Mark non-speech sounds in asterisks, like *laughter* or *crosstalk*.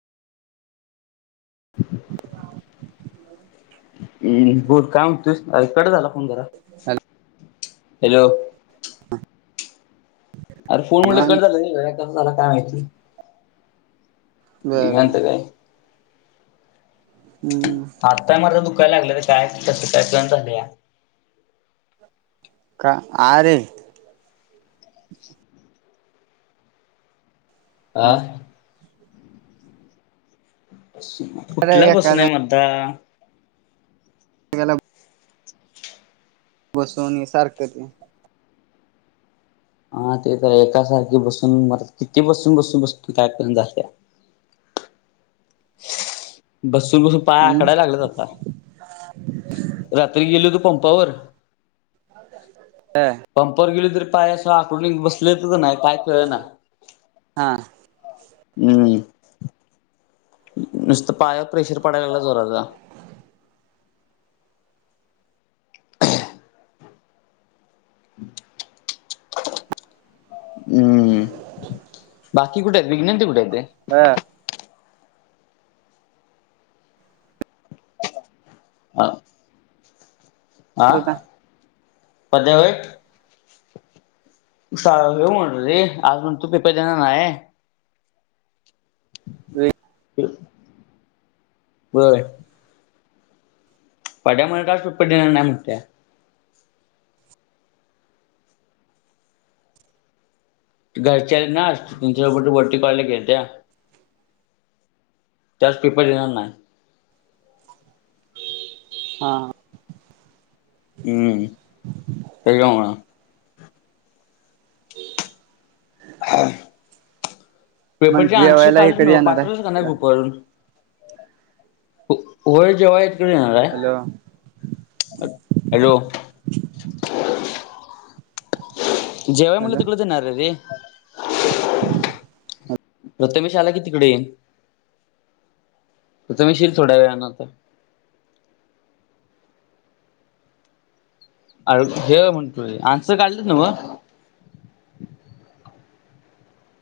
हो. हम्म बोल काय म्हतेस अ कट झाला फोन जरा हॅलो. हम्. अरे फोन म्हटलं कट झालं कं झाला काय माहिती बर निघायचं काय? हा. आताय म दुखायला लागलं तर काय कस काय कण झालं या. का आरे आह. अरे कुठला एका बसून आहे म्हणता. *unintelligible* बसवून सारखं हा ते तर एकासारखे बसून मला किती बसून बसून बसतो काय पर्यंत झाल्या. बसून बसून पाय हम्म आकडायला लागले आता रात्री गेली तू पंपावर हा. पंपवर गेल तरी पाय अस आकडून बसलेच नाही काय कळ ना. हा हम्म. नुसतं पायावर प्रेशर पडायला लागलाच जोराचं हम्म बाकी कुठे आहेत विज्ञन ते कुठे आहेतेत ते. हा. आ होता पद्या वय येऊ म्हण र रे आज मण तू पेपे जाणार ना आहे. ते बर. पड्यामुळे राासपट देणार नाही म्हण त्या घरच्या नाते तच्यापट वरटी कयला घेेत. त्याच पेपर देणार नाही. हा. हम्म. तेळगवंगणाळा *unintelligible* मग पेपरचे आनशर जेवायला हे काढले कधी न येणार पाठवलंच का नाही आहे घुपर *unintelligible* होय जेव्हा इतकडे येणार आहेय. हॅलो हॅलो, जेवय म्हटले हॅलो तिकडे च येणार रे. प्रथमेश आला की तिकडे येईल. तु येशील थोड्या वेळान तर अर हे म्हणतुे आन्सर काढलेत ना मग.